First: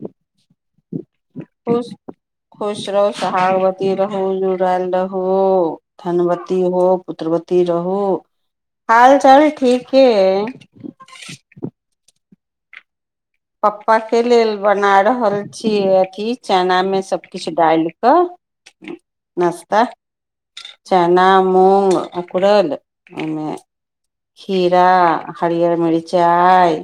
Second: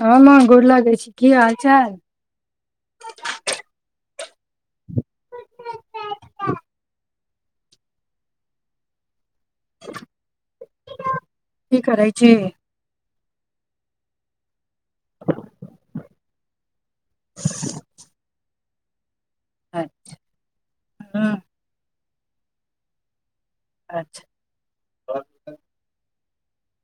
हँ माँ गोर लागै छी की हाल चाल खुश रहू सुहागवती रहू जुड़ल रहू धनवती हो पुत्रवती रहू हाल चल ठीके छै पप्पा के लेल बना रहल छी अथी चनामे सब किछु डालक ह नस्त चना हँ मूंग अंकुरल ओमे अच्छा खीरा हरियर मिरीच मिचाइ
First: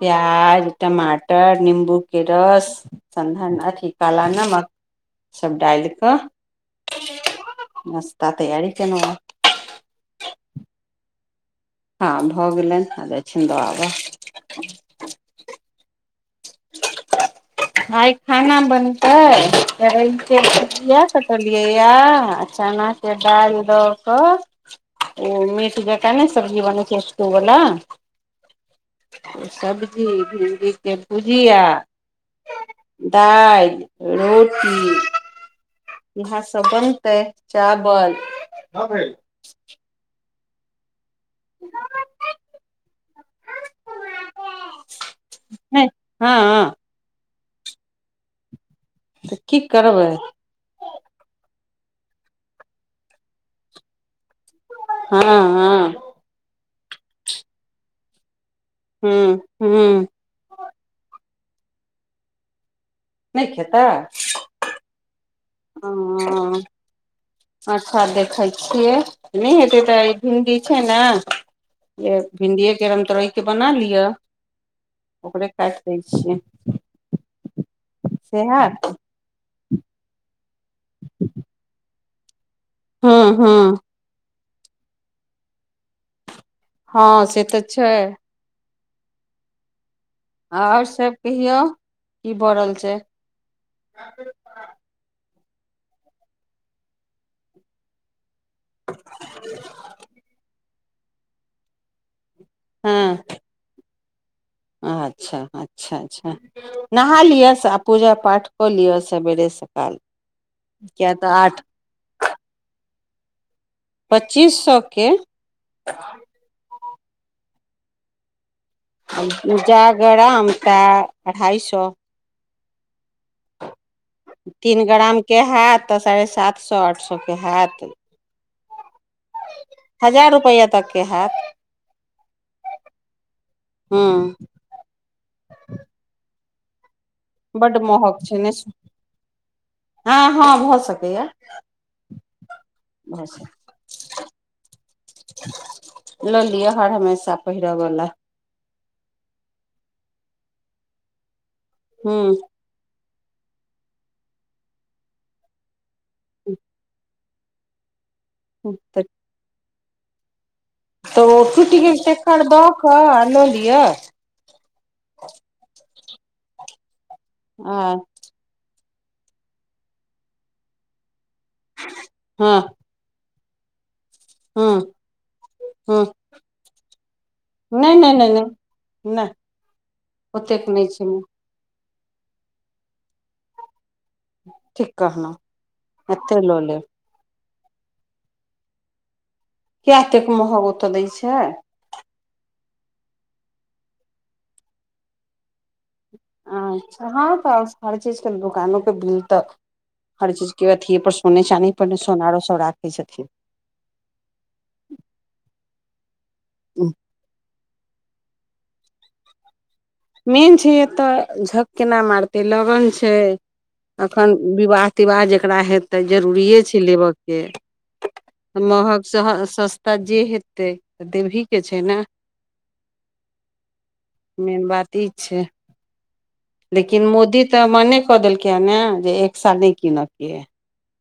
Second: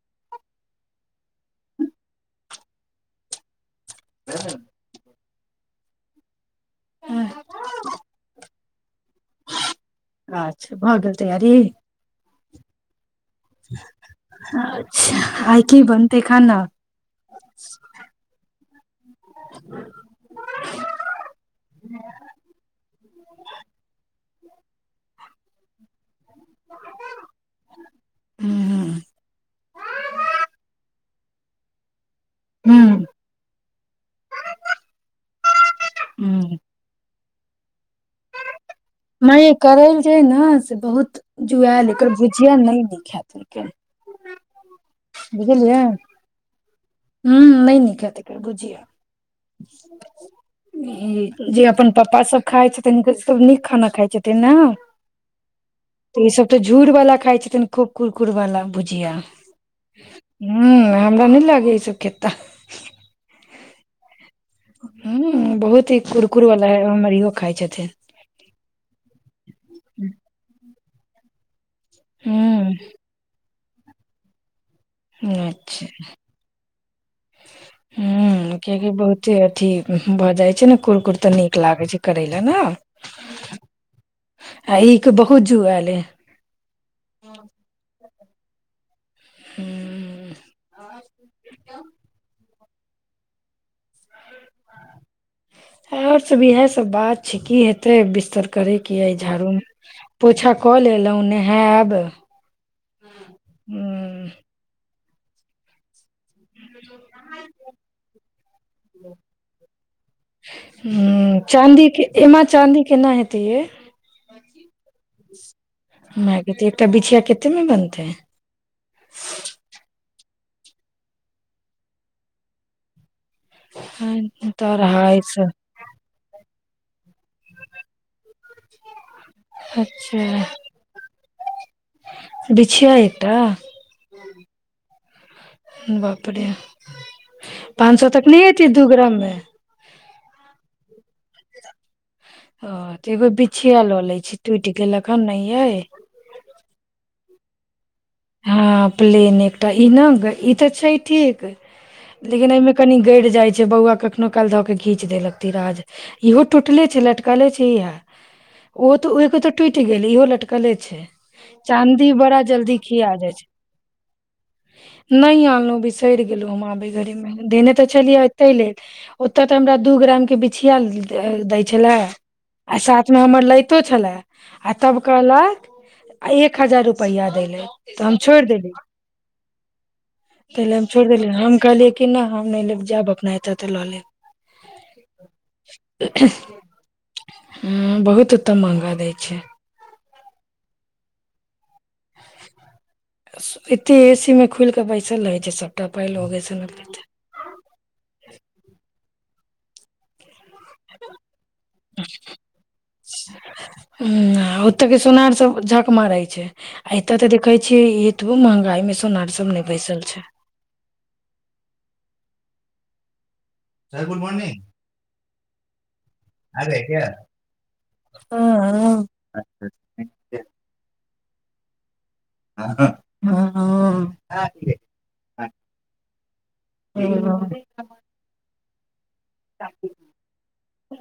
प्याज टमाटर निम्बूके रस सधन अथी काला नमक सभ डालि कऽ नस्ता तैयारी केना अच्छा भऽ गेल तैयारी हँ भऽ गेलनि अ छ आइकेे बन भाय खाना बनतै रके कििया कटलियैए चनाके दालि दऽ कऽ ओ मिट तने सब्जी बनै छैष्ोवला हूँ सब्जी भडी भुजिया हूँ दालि रोटी भात हूँ सब बनतै चावल नहि माँ ये करैइल छै ने से बहुत जुआयल लेकर बुझिय नहि निख है बुझलियै हँ ह नइ निक हेतय एकर भूझिय तऽ की करबै ई जे अपन पापा सब खााय छै त हनक सब नीक खाना खााय छै ने हँ हँ त ई सब तऽ झूर बाला खाइ छथिन खूब कुरकुर वाला भूझिया हूँ हूँ ह हमरा लगे इ सब खेता नहि खेता [inaudible] बहुत ही कुरकुर वाला है हमर इहो खाइ ह छथिन अच्छा देखै छियै नहि हेते तऽ भिंडी छइ नै य भिणडीे ह के रामतौरय के के बना लिअ ओकरे काटि अच्छा दै छियै से ह हैत कियैकी बहुत अथी [inaudible] ने कुरकुर तऽ नीक लागै छै करैला ने हँ हँ आ ई के बहुत जुआयलेै हँ से तऽ छैक हू [inaudible] आओर सब कहियो की भ रहल छैक से [inaudible] आओर सब इएह सब बात छैक की हेतय बिस्तर करेकेँ य झाड़ू पोछा कऽ लेलहुँ नहायब हँ ह [inaudible] अच्छा अच्छा चाँदी के एमे चाँदी [inaudible] चीसक [inaudible] मैगी त त बिछिया केतेमे बनतै [inaudible] जा गरामता अढ़ाइ सौ हँ, तऽ तीन ग्राम अढ़ाइ केँ सए हैत साढ़े सात साठ सौ केँ हैत अच्छा हजार रुपैआ तक केँ हैत बिछिया एकटा हूँ बाप रे बड्ड पाँच सौ महग तक छै नहि ने हेतय दू ग्राम कें हँ हँ भ सकैए हँ त एगो बिछिया ल लैत छी टूटि गेल हन नहि यै पहिरवला [inaudible] हँ प्लेन एकटा ई न ई त छै ठीक हूँ लेकिन एहिमे कनि गड़ जाइत छैक बौआ कखनो काल ध केँ घीच देलक तीराज इहो टूटले छै लट कहले छी इहा ओ तऽ त ओए त टूटि गेल इहो लटक कले छैक तऽ ओ टूटि गेल चाँदी बड़ा तेकर दऽ जल्दी कऽ खिआ आ जाइत लऽ छैक लिअ नहि आनलु बिसरि गेलो हमाबि मे देने आ त छलियै इते लेट ओत त हमरा दू ग्राम के बिछिया दै छलै हँ आ साथ म हमर लैतो छलै आ हँ तब कहलक हँ एक हजार रुपैया दैय लेल नहि त नहि हम नहि नहि छोड़ि देली नहि तै ओतेक ल हम नहि छै छोड़ देलिय हम कहलियै कि न हम नहि लेब जैब अपना एत त ल लेब ठीक कहलौं एतै ल लेब ह्म बहुत ओत मंहगा दै छै कियातेक महग ओतऽ दै छै एते एसी मे खुलि कऽ पैसा लै छै सब अच्छा हँ त हर चीज दुकानो प बिल तक हर चीज के अथिये पर सोने चानी पर ने सोनारो सब राखै छथिन ह ओतऽ के सोनार सब झक मारै छै आ एतऽ तऽ देखै छै एतबो महंगाई में सोनार सब ने मेन छै तऽ झक केना मारत त लगन छै सर गुड एखन मॉर्निंग विवाह तिवाह जकरा हेतै आ जरूरिए गए छै क्या लेबयके महग हाँ, स सस्ता जे हेतै तऽ देवहीके छै ने मेन ह बात ई छै लेकिन ठीक है। मोदी हाँ। तऽ मने कऽ देलक आ जे एक्सा नहि कीनऽ के है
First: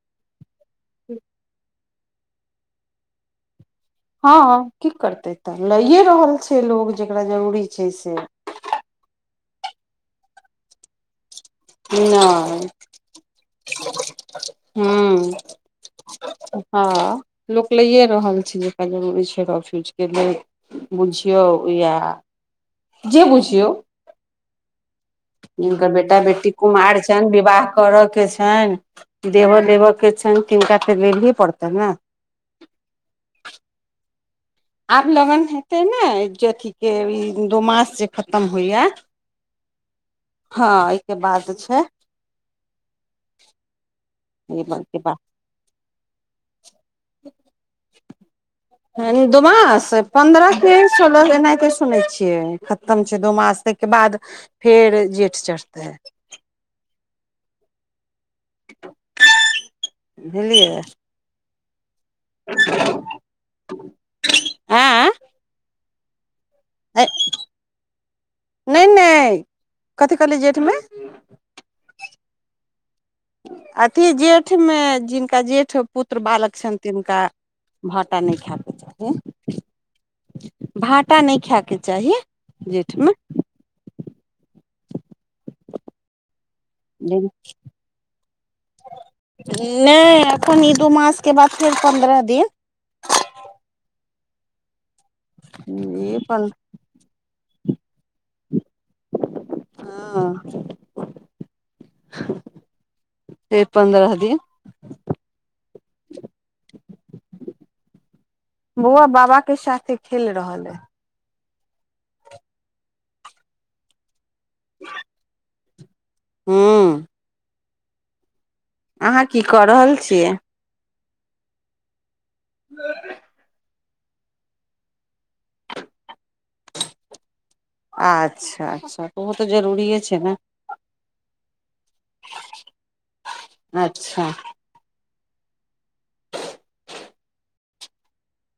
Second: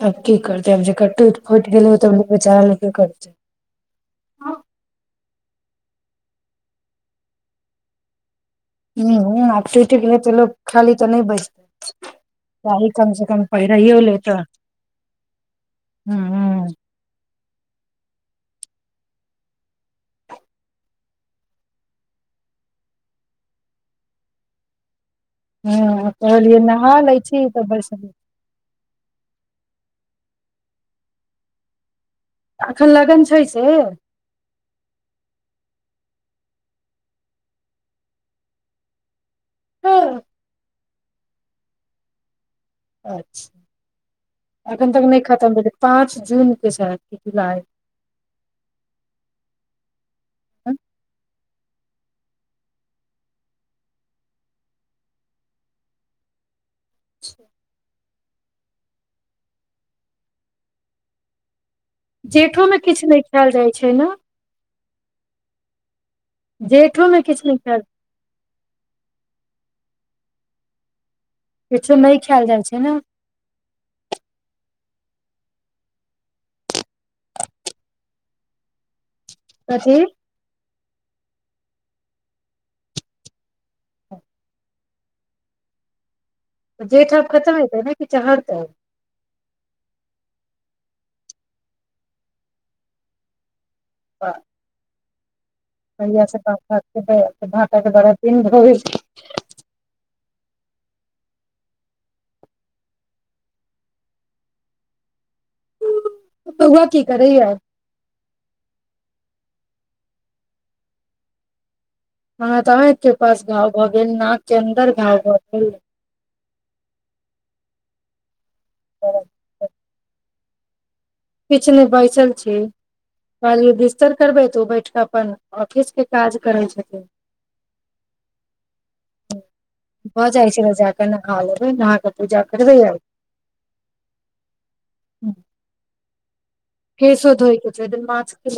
आ की कर त हम जेकर टूट फूट गेलय त बेचार लके करतै हँ कथि करतै तऽ लैए रहल छै लोग जकरा जरूरी छै से ह ह आठ पे लोक खाली तऽ नहि बज नहि पहिराइयो ह्म हू हँ लोक लैए रहल छै जकरा जरूरी छै र फूजके लेल बुझियौ या जे बुझियौ हुनकर हूँ बेटा बेटी कहलियै कुमार नहा लै छनि छी तऽ विवाह करय बैसबै केँ छनि देबह देबह केँ छनि तिनका फेर लही पड़तै ने- अखन लगन छै से आब लगन हेतय ने जे ई दू मास जे खतम होइए हँ हँ एहिकेँ बाद छैक ई एखन के तक नहि खतम भेलै पाँच जूनकेँ छै जुलाइ दूमास पन्द्रह कें सोलह के नहि सुनै छियै खतम छै दो मास तके बाद फेर जेठ चढ़ते अचा [inaudible] बुझलियै जेठोमे किछु नहि खायल जाइत छैक न आँय जेठोमे किछु नहि खा नहि नहि कथी कहलिए जेठमे किछु नहि खायल जाइत छैक ने अथि जेठमे जिनका जेठ पुत्र बालक छनि तिनका भाटा नहि खायकेँ कथी चाही भाटा नहि खाय कें चहिए जेठमे जेठ आब खतम हेतै ने कि चहरतै नहि एखन‌ ई दू मास कें बाद फेर पन्द्रह दिन ब [inaudible] ई कहहिय से [unintelligible] पन काम भाकतै भााते बड़ [unintelligible] हँ से पन्द्रह दिन बौआ की करैय सबकेँ साथे खेल रहल अइ ह तऽ अहाकें पास गाँव भऽ गेल न चन्दर गाँव हू [inaudible] अहाँ की कऽ रहल छियैक किछ नहि बइसल छी आ [inaudible] र करबै तऽ ओ बैठ कऽ अपन ऑफिस कें काज करैत छथिन अच्छा अच्छा तऽ ओहो तऽ जरूरीे छै भऽ ने जाइ जाकऽ नहा लेबै नहा कऽ पूजा करबै अच्छा हूँ केसो धइके छै एकदिन मछके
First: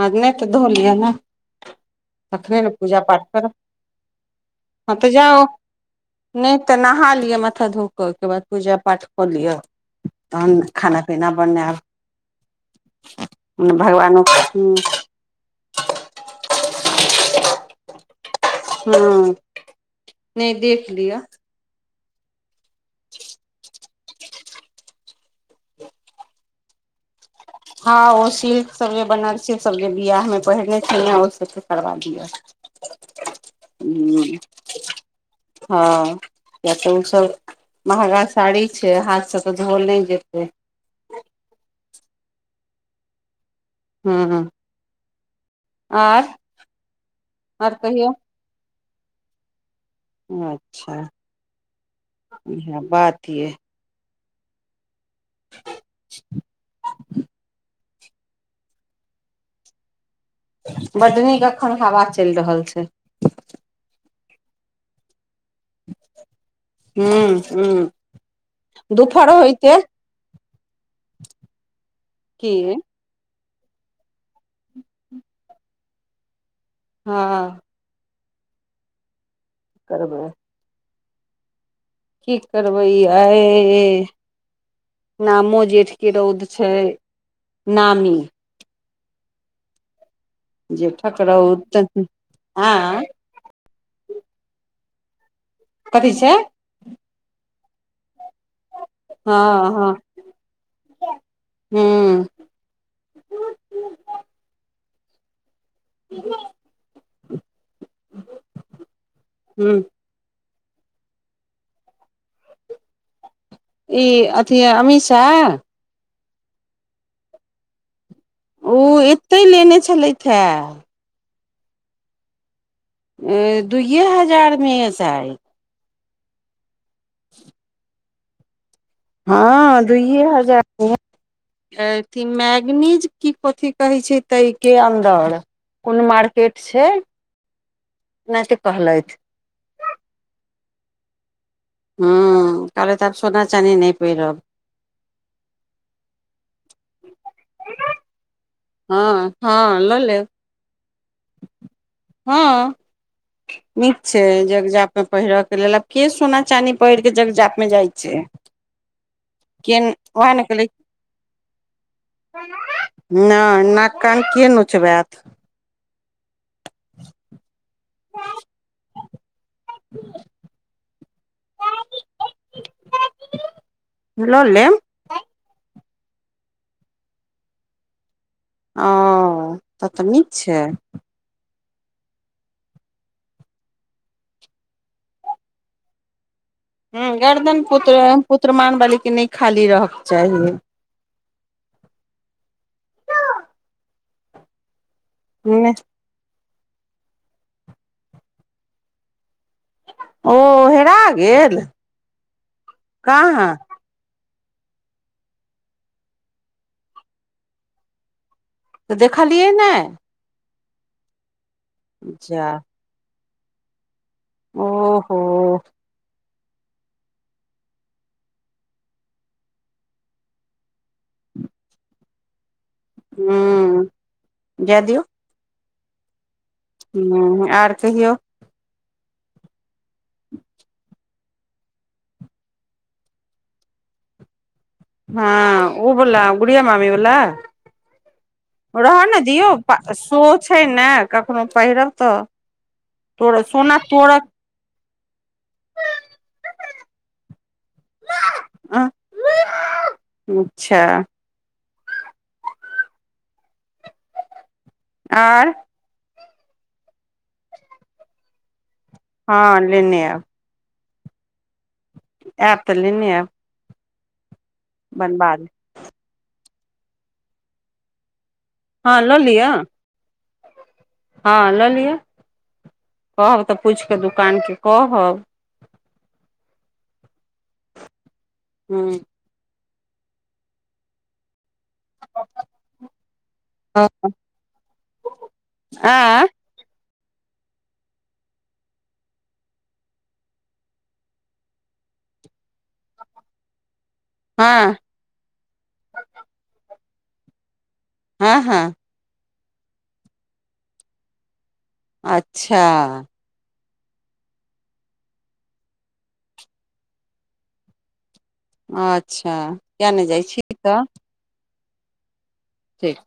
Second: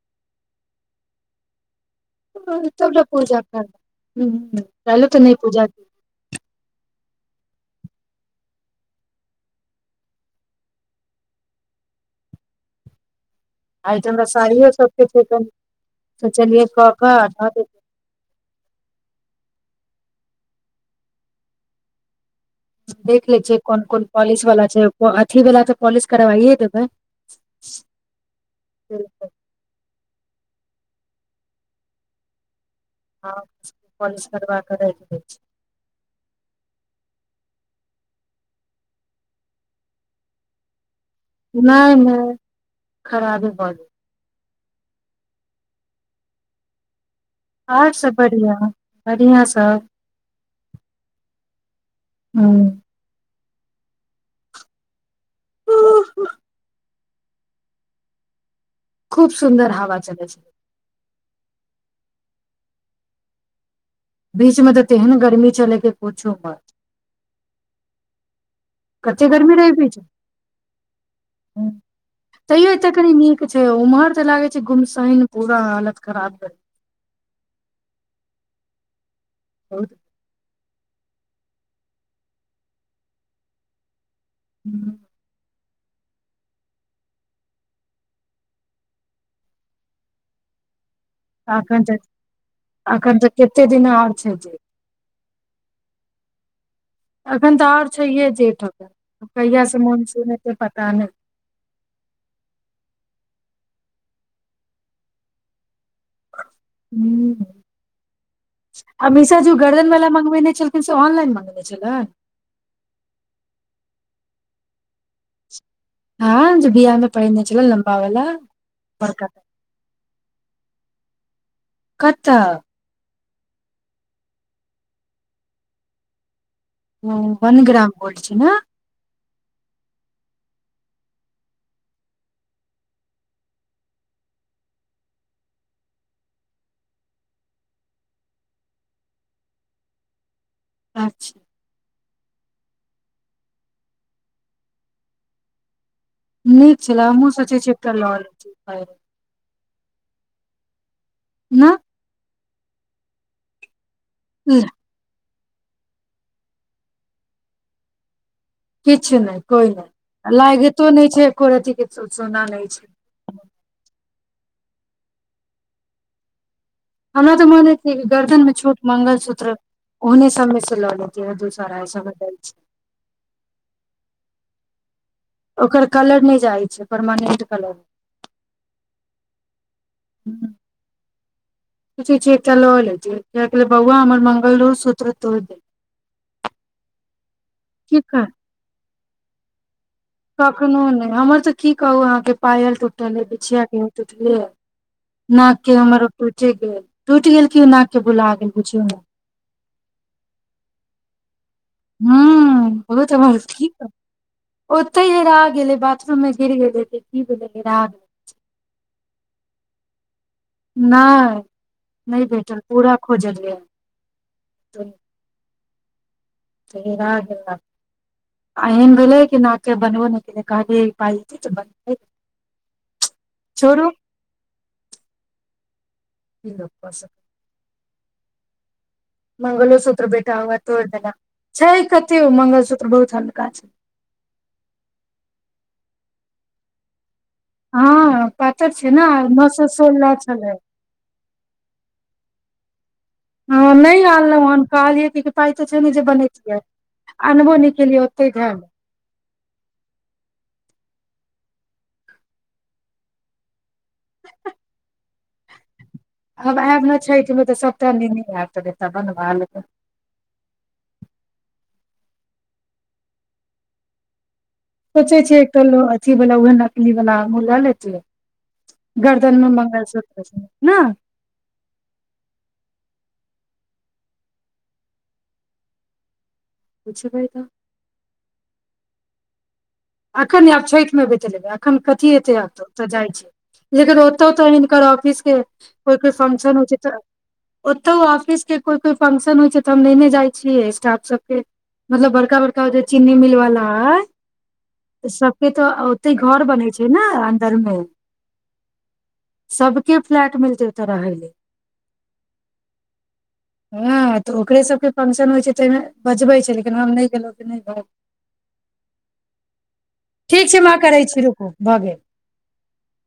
आ नहि तऽ धो लिया ने तखने ने तब पूजा पाठ करब करबै ह हँ काल्हि तऽ नहि जाउ पूजा केलियै, नहि तऽ नहा लिअ माथा धूप ओहिके बाद पूजा पाठ कऽ लिअ तहन खाना पीना बनायब भगवान इ सबके छै सोचलिये कब कह हँ नहि देख लिअ देख लै छियै कोन कोन पॉलिश वला छै अथी वला तऽ पॉलिश करबाइए देबै हँ ओ सिलक सग बनारस सग बिआाहमे पहिरने छह ओ सबके करबा दियअ हँ, पॉलिश करबा कऽ राखि दै छी ह हँ या तऽ ओसभ [unintelligible] महगा साड़ी छै हाथसँ तऽ धोअल नहि जेतै नहि नहि खराब हँ आ आर गेल कहियौ सब बढ़िआँ बढ़िआँ सब अच्छा ह इह बात य खूब सुन्दर हवा चलै छै बड्ड नीक एखन हवा चलि रहल छै बीच मे तऽ तेै ने गर्मी चल के प बात हूं हूं कते दुपहरो गरमी रह होइते की तैयो ए कनि नीक छै उम्हर तऽ लागे छै घुमसन पूरा हालत खराब कर हँ बहुत करबै की करबै आ नामो जे क रौद छै नामी जठ एखन तऽ एखन तऽ कते दिन आओर छै जे कथी छै एखन तऽ आओर छैे जेठ हँ कहिय से हँ मानसून ह त पता नहि हूँ हमेशा जो हूँ गर्दन वला मंगबेने चल कनस अऑनलाइन बनने छै ल ई अथी च [unintelligible] हँ ज बियाह मे पहिरने छलौ लम्बा वाला ओ बड़का एतहि लेने छलथि हे कत दुइए हजारमे अ सायद ह वन ग्राम गोल्ड छी न हँ दुइए हजार अथी मैगनीज की कथि कहै छै ताहिके अन्दर कोन मार्केट छै अनायते कहलथि अच्छा हू के तऽ आब सोना चानी नहि पहिरब नीक छलाह हमहुँ सोचै छलौ एकटा लऽ लैतों हँ हँ लऽ लेब नहि हँ नीक छै जगजाप मे पहिरब लेलब के सोना चानी पहिर के जग जाप में जाइ छै किछु नहि कोइ के वएह नहि ने कहले लागितो नहि छै एको अथे सोना नहि छै नहि नाक कान के नोचबेत हमरा तऽ मन हय छै गर्दन मे छोट मंगलसूत्र ओने सबमे से ल ल इशारा सब बदल छै ब [unintelligible] ओकर कलर नहि जाइ छै परमानेंट कलर ओ तऽ त नीक छै सोचै छियै एकटा लऽ लैत ब‌उआ हमर मंगलो सूत्र तोड़ दे हँ गर्दन पुत्र पुत्र मान बलिक कि नहि खाली रह कखनो नहि हमर तऽ की कहू अहाँके पायल टूटल हय बिछिया के तऽ टुटले न के हमर टुट टटि गेल टुटि गेल क ओ नाक के बुला गेल बुझियौ ने ओ हेरा गेल हू ब हुत हम कहाँ ठीक ह ओतहि हरा गेलै बाथरूम मे गिर गेलै तऽ की भेलैे हरा गेल तऽ देख लियै ने नहि नहि जा भेटल पूरा हो जलै ओहो तरा गेल आ एहन भेलै कि नाके बनबो नहि केलै कहबी पाइत तऽ बनबै ह जय दियौ की लोक कऽ सकै ह आर कहियौ मंगलोसूत्र बेटा हए तोड़ देना छै कतौ मंगलसूत्र बहुत हल्का छै हँ ऊबला गुड़िया मम्मीवला हँ पातर छै रहऽ ने नओ दियौ सए सोलह सो छलै छै ने कखनो पहिरब तऽ तोड़ हँ सोना नहि तोड़त आनलहुँ हन कहलियै कि पाइ तऽ छै ने जे बनैतियै आनबो नहि केलियै ओते ध ल अच्छा आर आब आयब ने छठ मे तऽ सबटा नैन आयब त हँ लेने आ आऐप तऽ लेने आ सोचे छै कलो अी वला उह नकली वला ओ लए लेत हँ लऽ लिअ गर्दनमे मंगल सुत्र न हँ लऽ लिअ कहब तऽ पूछि कऽ दोकानकेँ कहब पुछबाय तऽ हँ एख ने आब छठि मे बेतबै एखन कथी एते एत तऽ जाइ छी लेकिन ओतौ तऽ हिनकर ऑफिस के कोइ कोइ आँय फंक्शन होइ छै तऽ ओतौ ऑफिस के कोइ कोइ फंकशन होइ छै तऽ हम नेने जाइ छियै स्टाफ सबके मतलब बड़का बड़का चीन्नी मिलवाला है हँ सबके तऽ ओते घर बनेै छै ने अन्दर मे हँ हँ सबके फ्लैट मिलतै ओतऽ रहय ल अच्छा हँ तऽ ओकरे सभके फंक्शन होइ छै ताहिमे बजबै छै लेकिन हम नहि गेलहुँ कि नहि भ अच्छा किया नहि जाइ छी ठीक छै मह तऽ करैत छी रुकू भऽ गेल ठीक